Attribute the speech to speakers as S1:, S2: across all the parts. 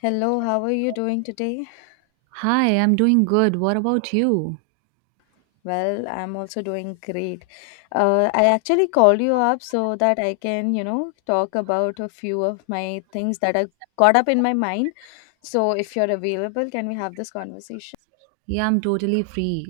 S1: Hello, how are you doing today?
S2: Hi, I'm doing good. What about you?
S1: Well, I'm also doing great. I actually called you up so that I can, you know, talk about a few of my things that are caught up in my mind. So, if you're available, can we have this conversation?
S2: Yeah, I'm totally free.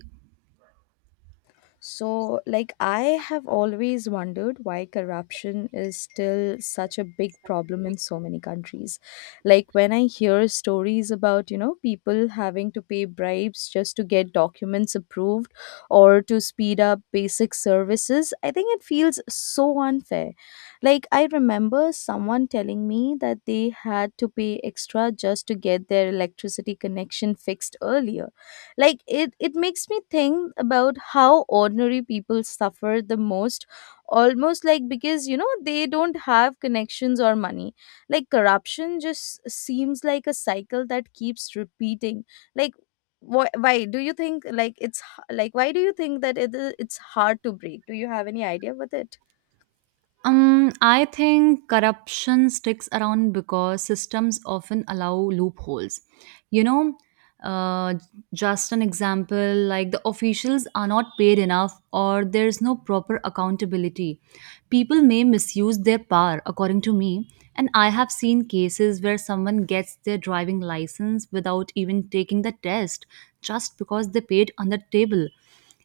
S1: So, like, I have always wondered why corruption is still such a big problem in so many countries. Like, when I hear stories about, you know, people having to pay bribes just to get documents approved or to speed up basic services, I think it feels so unfair. Like, I remember someone telling me that they had to pay extra just to get their electricity connection fixed earlier. Like it makes me think about how ordinary people suffer the most, almost like because, you know, they don't have connections or money. Like corruption just seems like a cycle that keeps repeating. Like why, why do you think, like why do you think that it's hard to break? Do you have any idea with it?
S2: I think corruption sticks around because systems often allow loopholes. You know, uh, Just an example, like the officials are not paid enough or there's no proper accountability. People may misuse their power, according to me, and I have seen cases where someone gets their driving license without even taking the test just because they paid on the table.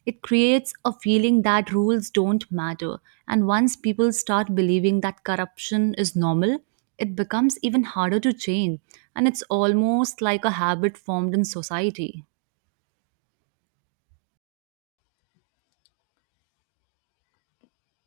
S2: It creates a feeling that rules don't matter, and once people start believing that corruption is normal, it becomes even harder to change, and it's almost like a habit formed in society.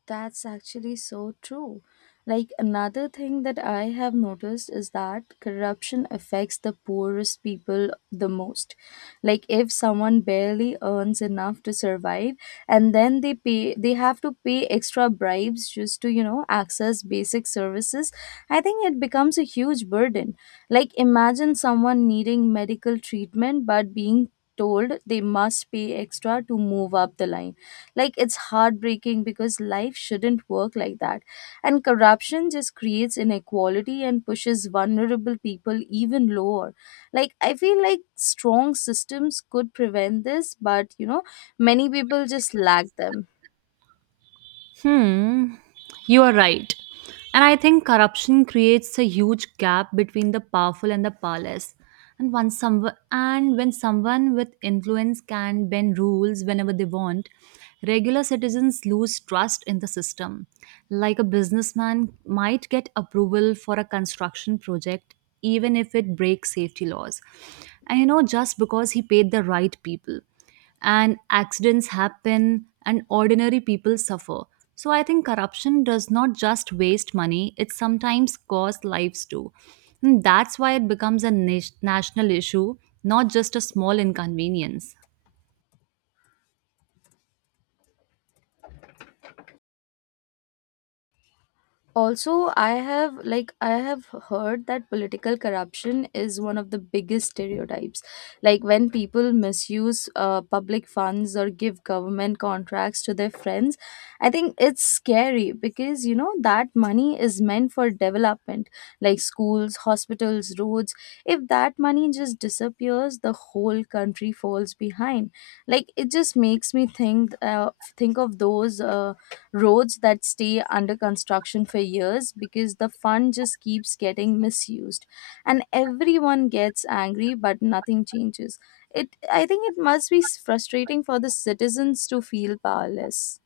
S1: That's actually so true. Like another thing that I have noticed is that corruption affects the poorest people the most. Like if someone barely earns enough to survive and then they have to pay extra bribes just to, you know, access basic services, I think it becomes a huge burden. Like imagine someone needing medical treatment but being told they must pay extra to move up the line. Like it's heartbreaking because life shouldn't work like that. And corruption just creates inequality and pushes vulnerable people even lower. Like I feel like strong systems could prevent this, but you know, many people just lack them.
S2: Hmm, you are right. And I think corruption creates a huge gap between the powerful and the powerless. And when someone with influence can bend rules whenever they want, regular citizens lose trust in the system. Like a businessman might get approval for a construction project even if it breaks safety laws. And you know, just because he paid the right people, and accidents happen and ordinary people suffer. So I think corruption does not just waste money, it sometimes costs lives too. And that's why it becomes a national issue, not just a small inconvenience.
S1: Also, I have heard that political corruption is one of the biggest stereotypes. Like when people misuse public funds or give government contracts to their friends, I think it's scary because you know that money is meant for development, like schools, hospitals, roads. If that money just disappears, the whole country falls behind. Like it just makes me think of those roads that stay under construction for years because the fund just keeps getting misused, and everyone gets angry but nothing changes. It i think it must be frustrating for the citizens to feel powerless.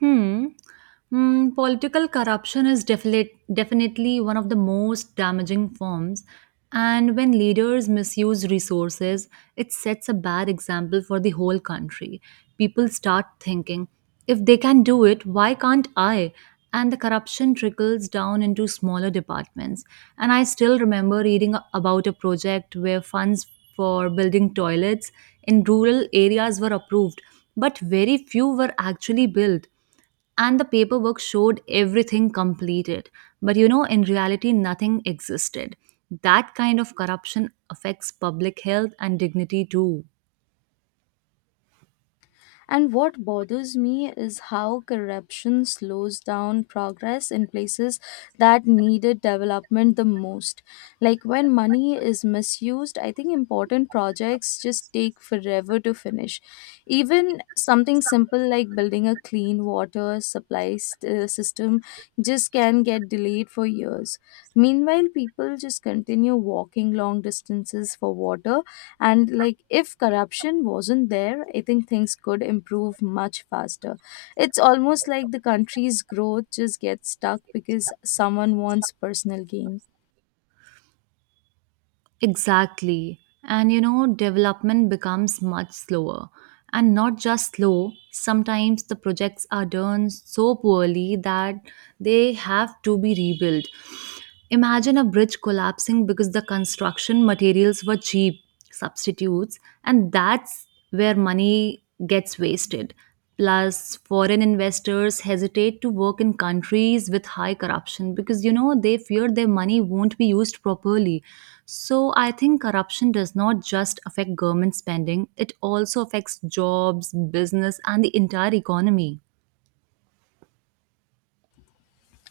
S2: Hmm. Mm, political corruption is definitely one of the most damaging forms. And when leaders misuse resources, it sets a bad example for the whole country. People start thinking, if they can do it, why can't I? And the corruption trickles down into smaller departments. And I still remember reading about a project where funds for building toilets in rural areas were approved, but very few were actually built, and the paperwork showed everything completed. But you know, in reality, nothing existed. That kind of corruption affects public health and dignity too.
S1: And what bothers me is how corruption slows down progress in places that needed development the most. Like when money is misused, I think important projects just take forever to finish. Even something simple like building a clean water supply system just can get delayed for years. Meanwhile, people just continue walking long distances for water. And like if corruption wasn't there, I think things could improve much faster. It's almost like the country's growth just gets stuck because someone wants personal gain.
S2: Exactly. And you know, development becomes much slower. And not just slow, sometimes the projects are done so poorly that they have to be rebuilt. Imagine a bridge collapsing because the construction materials were cheap substitutes, and that's where money gets wasted. Plus, foreign investors hesitate to work in countries with high corruption because you know they fear their money won't be used properly. So, I think corruption does not just affect government spending, it also affects jobs, business, and the entire economy.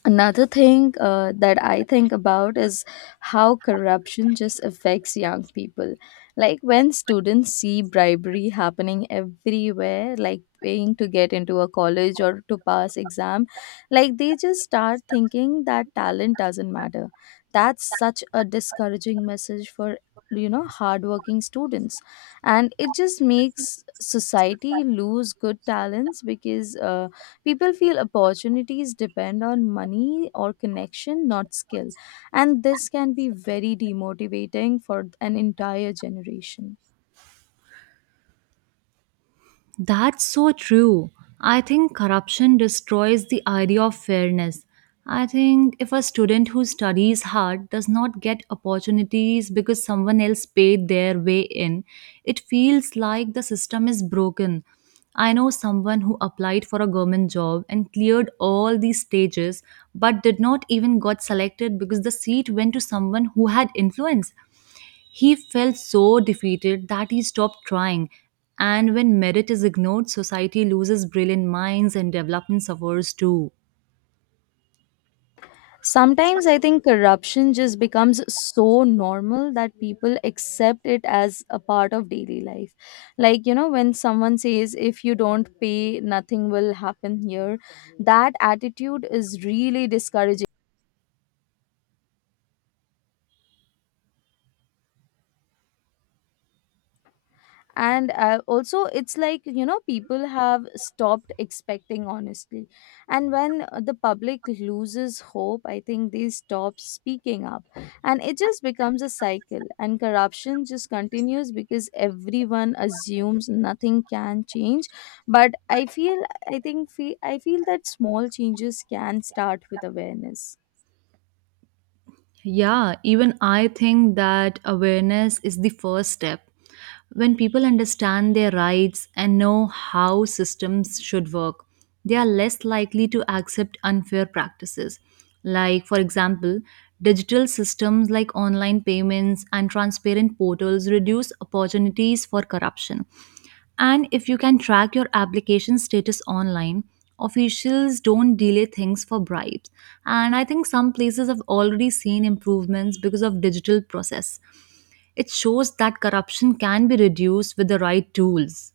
S1: Another thing that I think about is how corruption just affects young people. Like when students see bribery happening everywhere, like paying to get into a college or to pass exam, like they just start thinking that talent doesn't matter. That's such a discouraging message for, you know, hardworking students, and it just makes society lose good talents because people feel opportunities depend on money or connection, not skill, and this can be very demotivating for an entire generation.
S2: That's so true. I think corruption destroys the idea of fairness. I think if a student who studies hard does not get opportunities because someone else paid their way in, it feels like the system is broken. I know someone who applied for a government job and cleared all these stages but did not even got selected because the seat went to someone who had influence. He felt so defeated that he stopped trying. And when merit is ignored, society loses brilliant minds and development suffers too.
S1: Sometimes I think corruption just becomes so normal that people accept it as a part of daily life. Like, you know, when someone says, if you don't pay, nothing will happen here, that attitude is really discouraging. And also it's like, you know, people have stopped expecting honestly, and when the public loses hope, I think they stop speaking up, and it just becomes a cycle and corruption just continues because everyone assumes nothing can change. But I feel, I feel that small changes can start with awareness.
S2: Yeah, even I think that awareness is the first step. When people understand their rights and know how systems should work, they are less likely to accept unfair practices. Like, for example, digital systems like online payments and transparent portals reduce opportunities for corruption. And if you can track your application status online, officials don't delay things for bribes. And I think some places have already seen improvements because of digital process. It shows that corruption can be reduced with the right tools.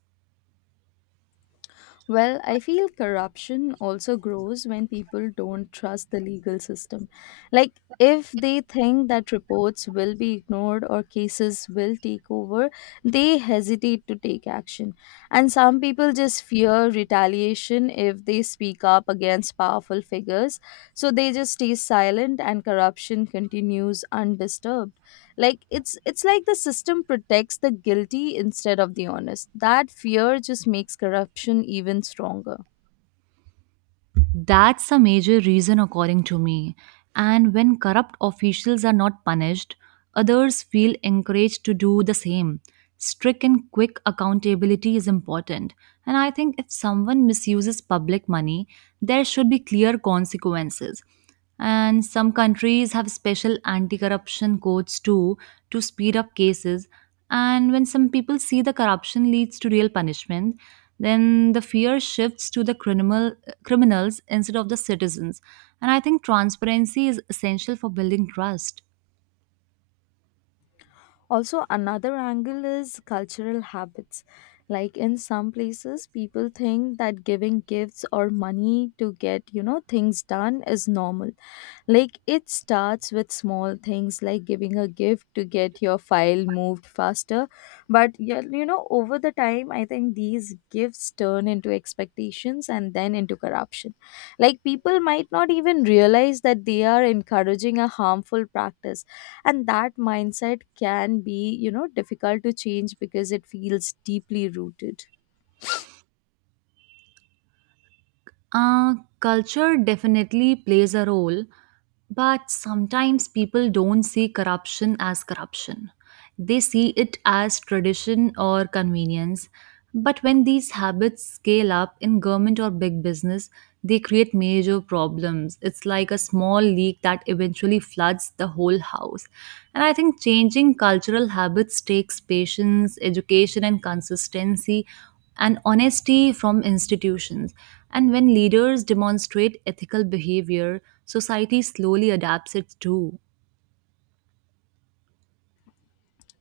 S1: Well, I feel corruption also grows when people don't trust the legal system. Like, if they think that reports will be ignored or cases will take over, they hesitate to take action. And some people just fear retaliation if they speak up against powerful figures. So they just stay silent and corruption continues undisturbed. It's like the system protects the guilty instead of the honest. That fear just makes corruption even stronger.
S2: That's a major reason, according to me. And when corrupt officials are not punished, others feel encouraged to do the same. Strict and quick accountability is important. And I think if someone misuses public money, there should be clear consequences. And some countries have special anti corruption codes too to speed up cases. And when some people see the corruption leads to real punishment, then the fear shifts to the criminals instead of the citizens. And I think transparency is essential for building trust.
S1: Also, another angle is cultural habits. Like in some places, people think that giving gifts or money to get, you know, things done is normal. Like it starts with small things like giving a gift to get your file moved faster. But, yeah, you know, over the time, I think these gifts turn into expectations and then into corruption. Like people might not even realize that they are encouraging a harmful practice, and that mindset can be, you know, difficult to change because it feels deeply rooted.
S2: Culture definitely plays a role, but sometimes people don't see corruption as corruption. They see it as tradition or convenience. But when these habits scale up in government or big business, they create major problems. It's like a small leak that eventually floods the whole house. And I think changing cultural habits takes patience, education, and consistency and honesty from institutions. And when leaders demonstrate ethical behavior, society slowly adapts it too.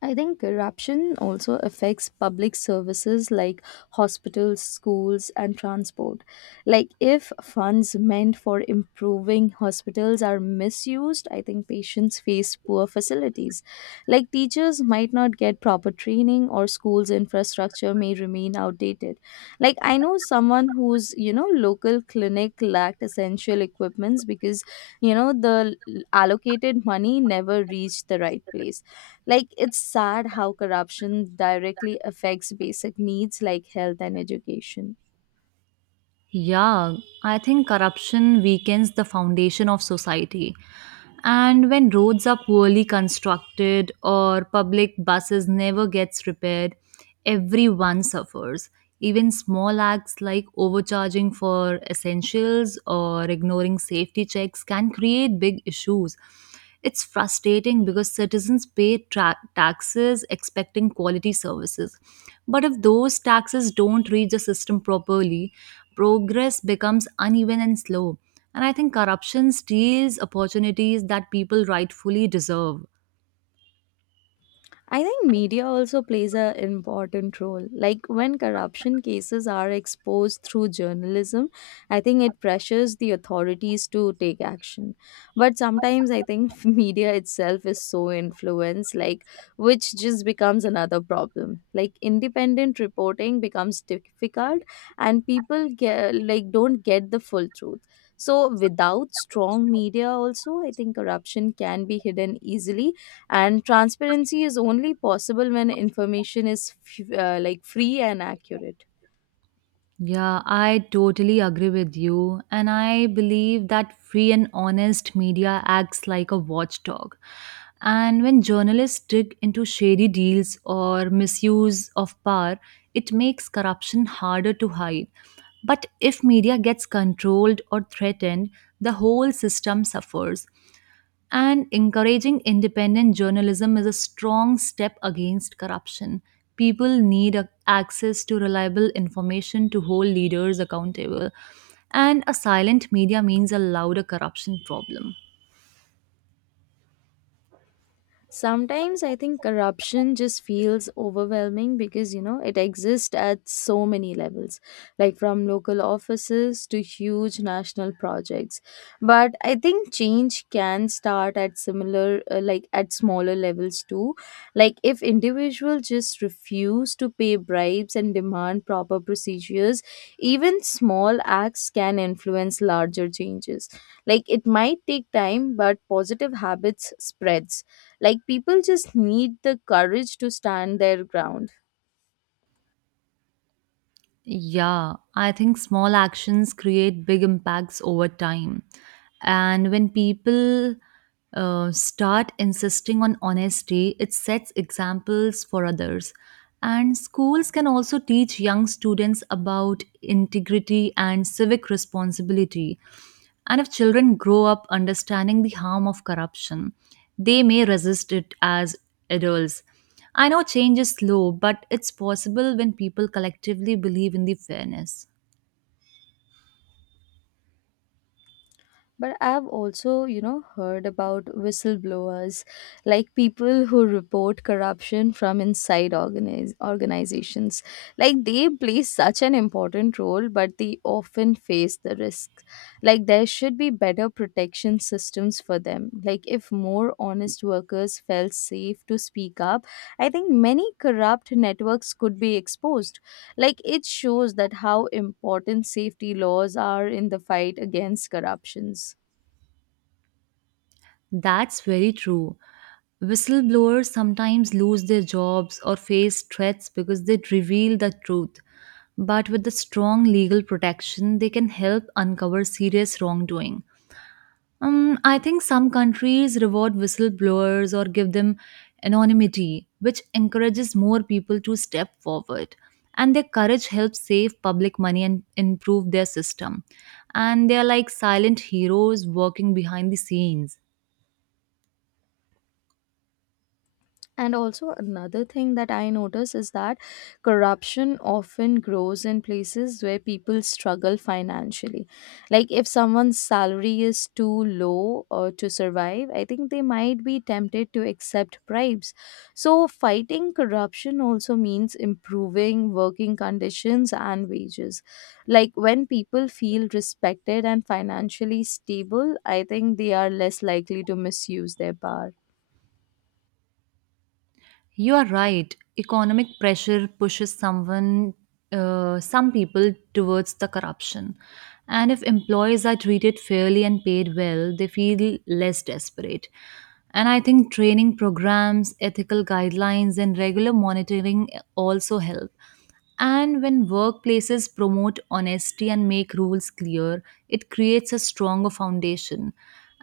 S1: I think corruption also affects public services like hospitals, schools, and transport. Like, if funds meant for improving hospitals are misused, I think patients face poor facilities. Like, teachers might not get proper training, or schools' infrastructure may remain outdated. Like, I know someone whose, you know, local clinic lacked essential equipments because, you know, the allocated money never reached the right place. Like, it's sad how corruption directly affects basic needs like health and education.
S2: Yeah, I think corruption weakens the foundation of society. And when roads are poorly constructed or public buses never gets repaired, everyone suffers. Even small acts like overcharging for essentials or ignoring safety checks can create big issues. It's frustrating because citizens pay taxes expecting quality services. But if those taxes don't reach the system properly, progress becomes uneven and slow. And I think corruption steals opportunities that people rightfully deserve.
S1: I think media also plays an important role. Like when corruption cases are exposed through journalism, I think it pressures the authorities to take action. But sometimes I think media itself is so influenced, like which just becomes another problem. Like independent reporting becomes difficult, and people get like don't get the full truth. So without strong media, also I think corruption can be hidden easily, and transparency is only possible when information is like free and accurate.
S2: Yeah, I totally agree with you. And I believe that free and honest media acts like a watchdog. And when journalists dig into shady deals or misuse of power, it makes corruption harder to hide. But if media gets controlled or threatened, the whole system suffers. And encouraging independent journalism is a strong step against corruption. People need access to reliable information to hold leaders accountable. And a silent media means a louder corruption problem.
S1: Sometimes I think corruption just feels overwhelming because, you know, it exists at so many levels, like from local offices to huge national projects. But I think change can start at like at smaller levels too. Like if individuals just refuse to pay bribes and demand proper procedures, even small acts can influence larger changes. Like it might take time, but positive habits spreads. Like people just need the courage to stand their ground.
S2: Yeah, I think small actions create big impacts over time. And when people start insisting on honesty, it sets examples for others. And schools can also teach young students about integrity and civic responsibility. And if children grow up understanding the harm of corruption, they may resist it as adults. I know change is slow, but it's possible when people collectively believe in the fairness.
S1: But I've also, you know, heard about whistleblowers, like people who report corruption from inside organizations. Like they play such an important role, but they often face the risks. Like there should be better protection systems for them. Like if more honest workers felt safe to speak up, I think many corrupt networks could be exposed. Like it shows that how important safety laws are in the fight against corruptions.
S2: That's very true. Whistleblowers sometimes lose their jobs or face threats because they reveal the truth. But with the strong legal protection, they can help uncover serious wrongdoing. I think some countries reward whistleblowers or give them anonymity, which encourages more people to step forward. And their courage helps save public money and improve their system. And they are like silent heroes working behind the scenes.
S1: And also, another thing that I notice is that corruption often grows in places where people struggle financially. Like, if someone's salary is too low or to survive, I think they might be tempted to accept bribes. So, fighting corruption also means improving working conditions and wages. Like, when people feel respected and financially stable, I think they are less likely to misuse their power.
S2: You are right. Economic pressure pushes some people towards the corruption. And if employees are treated fairly and paid well, they feel less desperate. And I think training programs, ethical guidelines, and regular monitoring also help. And when workplaces promote honesty and make rules clear, it creates a stronger foundation.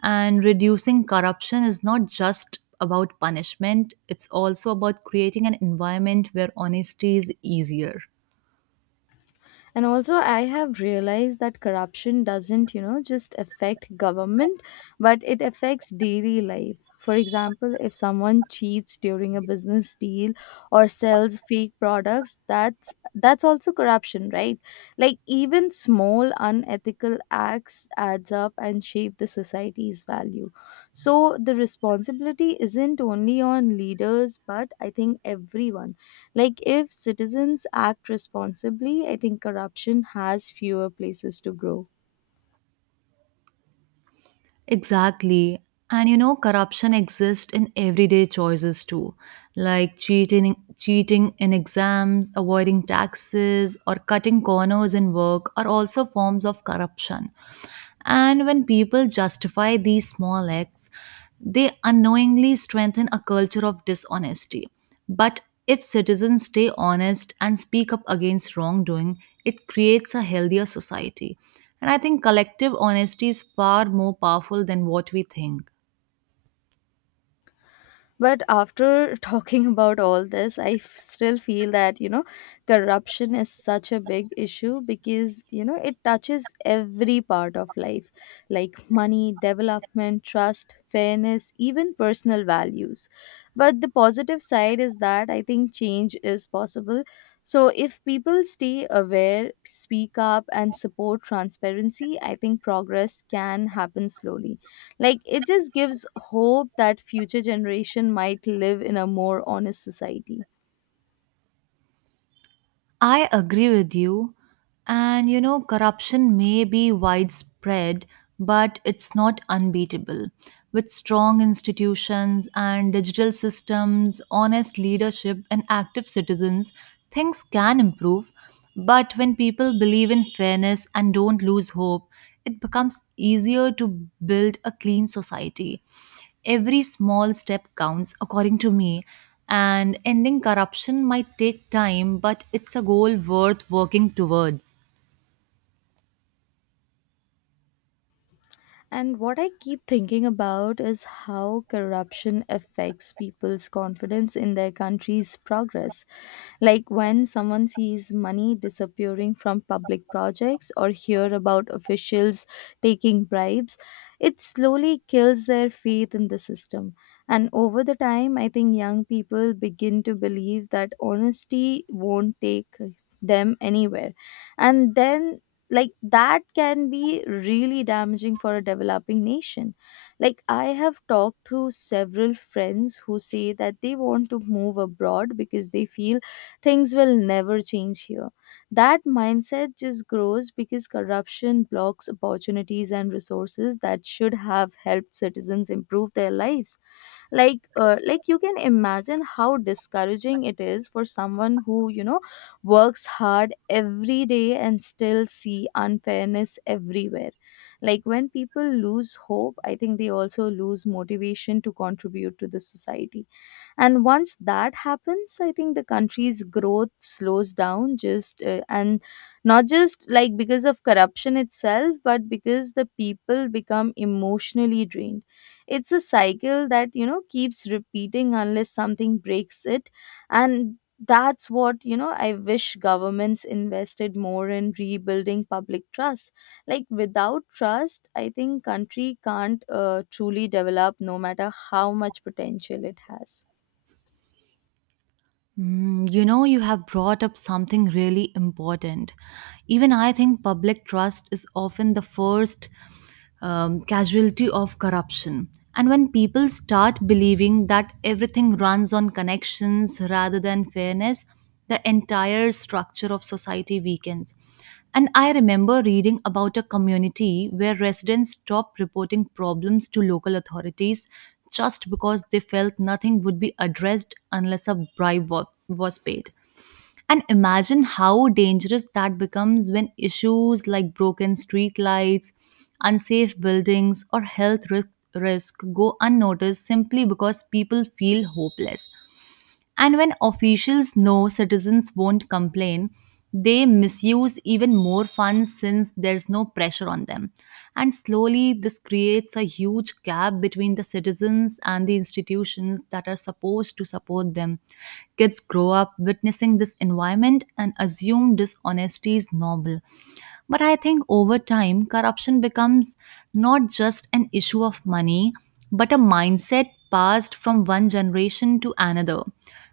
S2: And reducing corruption is not just about punishment, it's also about creating an environment where honesty is easier.
S1: And also I have realized that corruption doesn't, you know, just affect government, but it affects daily life. For example, if someone cheats during a business deal or sells fake products, that's also corruption, right? Like even small unethical acts adds up and shape the society's value. So the responsibility isn't only on leaders, but I think everyone. Like, if citizens act responsibly, I think corruption has fewer places to grow.
S2: Exactly. And you know, corruption exists in everyday choices too, like cheating in exams, avoiding taxes, or cutting corners in work are also forms of corruption. And when people justify these small acts, they unknowingly strengthen a culture of dishonesty. But if citizens stay honest and speak up against wrongdoing, it creates a healthier society. And I think collective honesty is far more powerful than what we think.
S1: But after talking about all this, I still feel that, you know, corruption is such a big issue because, you know, it touches every part of life, like money, development, trust, fairness, even personal values. But the positive side is that I think change is possible. So if people stay aware, speak up, and support transparency, I think progress can happen slowly. Like it just gives hope that future generation might live in a more honest society.
S2: I agree with you. And you know, corruption may be widespread, but it's not unbeatable. With strong institutions and digital systems, honest leadership, and active citizens, things can improve. But when people believe in fairness and don't lose hope, it becomes easier to build a clean society. Every small step counts, according to me, and ending corruption might take time, but it's a goal worth working towards.
S1: And what I keep thinking about is how corruption affects people's confidence in their country's progress. Like when someone sees money disappearing from public projects or hear about officials taking bribes, it slowly kills their faith in the system. And over the time, I think young people begin to believe that honesty won't take them anywhere. And then like that can be really damaging for a developing nation. Like I have talked to several friends who say that they want to move abroad because they feel things will never change here. That mindset just grows because corruption blocks opportunities and resources that should have helped citizens improve their lives. Like like you can imagine how discouraging it is for someone who, you know, works hard every day and still see unfairness everywhere. Like when people lose hope, I think they also lose motivation to contribute to the society, and once that happens, I think the country's growth slows down just and not just like because of corruption itself, but because the people become emotionally drained. It's a cycle that you know keeps repeating unless something breaks it. And that's what, you know, I wish governments invested more in rebuilding public trust. Like without trust, I think country can't truly develop, no matter how much potential it has.
S2: Mm, you know, you have brought up something really important. Even I think public trust is often the first casualty of corruption. And when people start believing that everything runs on connections rather than fairness, the entire structure of society weakens. And I remember reading about a community where residents stopped reporting problems to local authorities just because they felt nothing would be addressed unless a bribe was paid. And imagine how dangerous that becomes when issues like broken streetlights, unsafe buildings, or risk go unnoticed simply because people feel hopeless. And when officials know citizens won't complain, they misuse even more funds since there's no pressure on them. And slowly, this creates a huge gap between the citizens and the institutions that are supposed to support them. Kids grow up witnessing this environment and assume dishonesty is normal. But I think over time, corruption becomes not just an issue of money, but a mindset passed from one generation to another.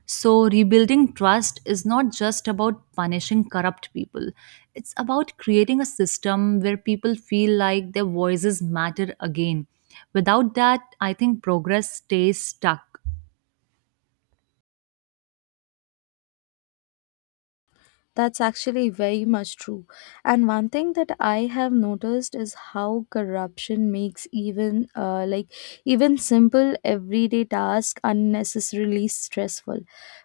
S2: So, rebuilding trust is not just about punishing corrupt people, it's about creating a system where people feel like their voices matter again. Without that, I think progress stays stuck.
S1: That's actually very much true. And one thing that I have noticed is how corruption makes even even simple everyday tasks unnecessarily stressful.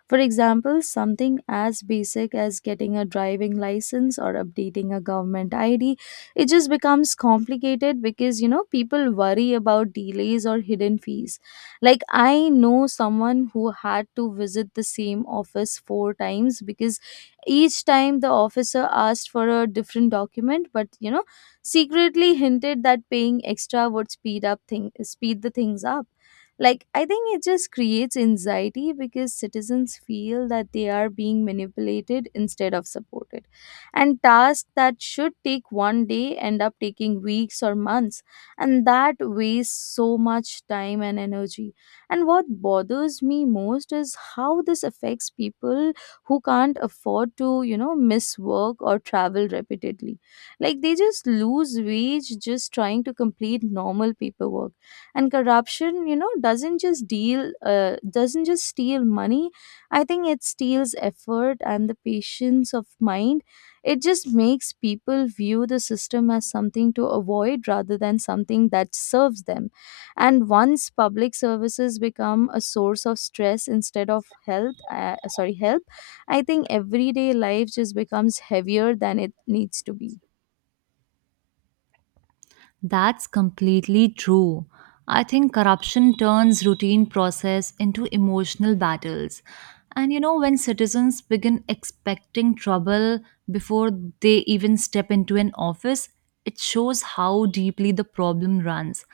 S1: For example, something as basic as getting a driving license or updating a government ID, it just becomes complicated because you know people worry about delays or hidden fees. Like I know someone who had to visit the same office 4 times because each time the officer asked for a different document, but you know, secretly hinted that paying extra would speed up thing speed the things up. Like I think it just creates anxiety because citizens feel that they are being manipulated instead of supported. And tasks that should take 1 day end up taking weeks or months, and that wastes so much time and energy. And what bothers me most is how this affects people who can't afford to, you know, miss work or travel repeatedly. Like they just lose wage just trying to complete normal paperwork. And corruption, you know, doesn't just steal money. I think it steals effort and the patience of mind. It just makes people view the system as something to avoid rather than something that serves them. And once public services become a source of stress instead of help, I think everyday life just becomes heavier than it needs to be.
S2: That's completely true. I think corruption turns routine process into emotional battles. And you know, when citizens begin expecting trouble before they even step into an office, it shows how deeply the problem runs.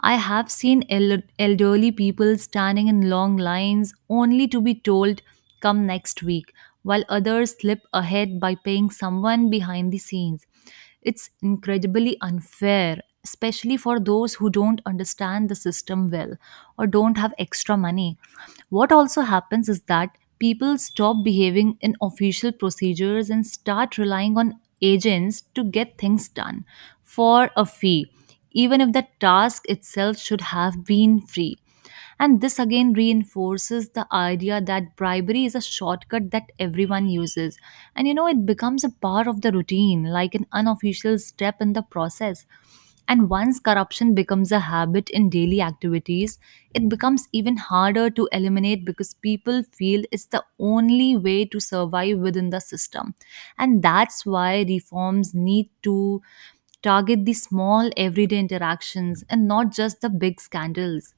S2: I have seen elderly people standing in long lines only to be told, come next week, while others slip ahead by paying someone behind the scenes. It's incredibly unfair, especially for those who don't understand the system well or don't have extra money. What also happens is that people stop behaving in official procedures and start relying on agents to get things done for a fee, even if the task itself should have been free. And this again reinforces the idea that bribery is a shortcut that everyone uses. And you know, it becomes a part of the routine, like an unofficial step in the process. And once corruption becomes a habit in daily activities, it becomes even harder to eliminate because people feel it's the only way to survive within the system. And that's why reforms need to target the small everyday interactions and not just the big scandals.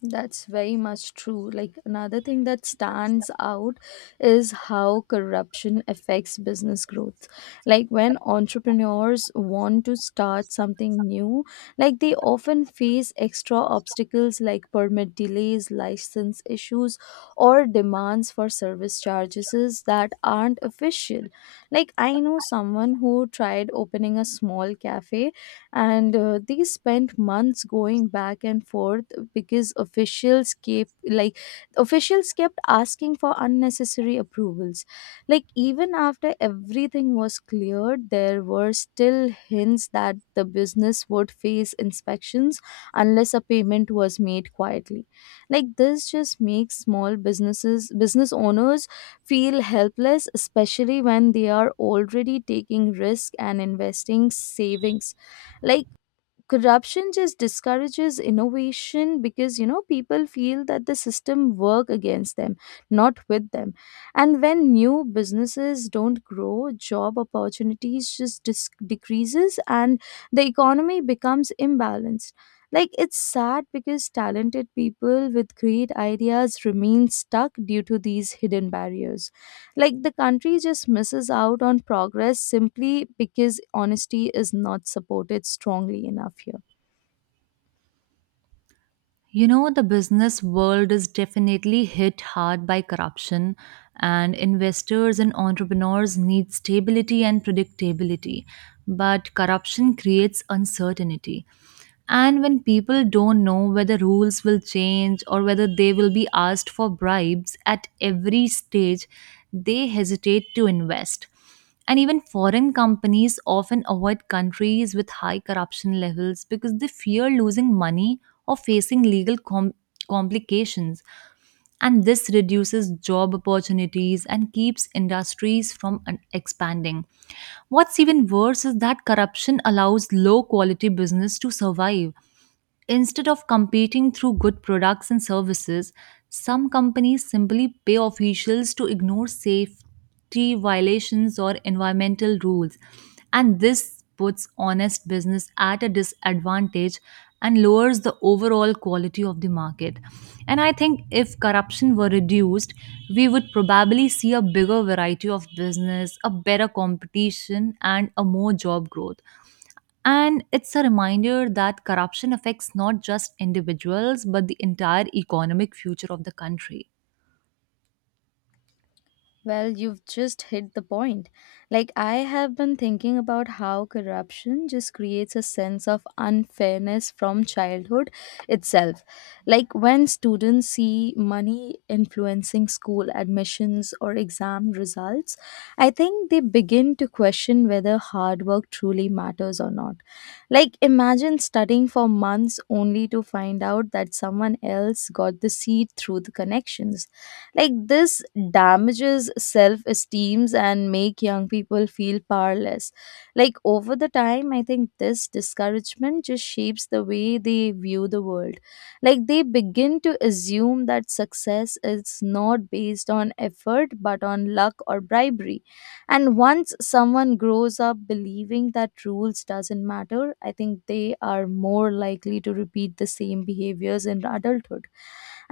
S1: That's very much true. Like another thing that stands out is how corruption affects business growth. Like when entrepreneurs want to start something new, like they often face extra obstacles like permit delays, license issues, or demands for service charges that aren't official. Like I know someone who tried opening a small cafe and they spent months going back and forth because officials kept asking for unnecessary approvals. Like even after everything was cleared, there were still hints that the business would face inspections unless a payment was made quietly. Like this just makes small businesses business owners feel helpless, especially when they are already taking risk and investing savings. Like corruption just discourages innovation because you know people feel that the system work against them, not with them. And when new businesses don't grow, job opportunities just decreases, and the economy becomes imbalanced. Like it's sad because talented people with great ideas remain stuck due to these hidden barriers. Like the country just misses out on progress simply because honesty is not supported strongly enough here.
S2: You know, the business world is definitely hit hard by corruption, and investors and entrepreneurs need stability and predictability. But corruption creates uncertainty. And when people don't know whether rules will change or whether they will be asked for bribes at every stage, they hesitate to invest. And even foreign companies often avoid countries with high corruption levels because they fear losing money or facing legal complications. And this reduces job opportunities and keeps industries from expanding. What's even worse is that corruption allows low quality business to survive. Instead of competing through good products and services, some companies simply pay officials to ignore safety violations or environmental rules. And this puts honest business at a disadvantage and lowers the overall quality of the market. And I think if corruption were reduced, we would probably see a bigger variety of business, a better competition, and a more job growth. And it's a reminder that corruption affects not just individuals, but the entire economic future of the country.
S1: Well, you've just hit the point. Like, I have been thinking about how corruption just creates a sense of unfairness from childhood itself. Like, when students see money influencing school admissions or exam results, I think they begin to question whether hard work truly matters or not. Like, imagine studying for months only to find out that someone else got the seat through the connections. Like this damages self esteems and make young people feel powerless. Like over the time, I think this discouragement just shapes the way they view the world. Like they begin to assume that success is not based on effort but on luck or bribery. And once someone grows up believing that rules doesn't matter, I think they are more likely to repeat the same behaviors in adulthood.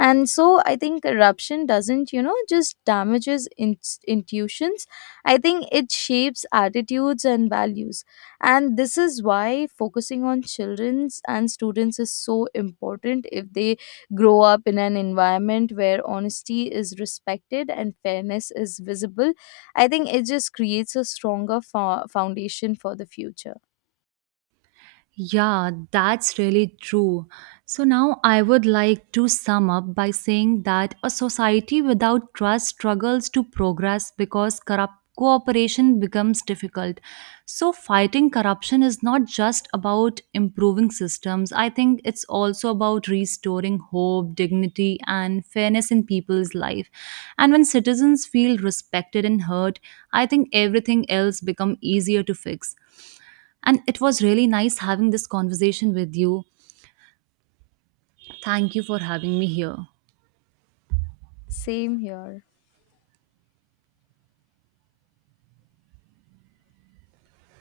S1: And so I think corruption doesn't, you know, just damages intuitions. I think it shapes attitudes and values. And this is why focusing on children's and students is so important. If they grow up in an environment where honesty is respected and fairness is visible, I think it just creates a stronger foundation for the future.
S2: Yeah, that's really true. So now I would like to sum up by saying that a society without trust struggles to progress because corrupt cooperation becomes difficult. So fighting corruption is not just about improving systems. I think it's also about restoring hope, dignity and fairness in people's life. And when citizens feel respected and heard, I think everything else become easier to fix. And it was really nice having this conversation with you. Thank you for having me here.
S1: Same here.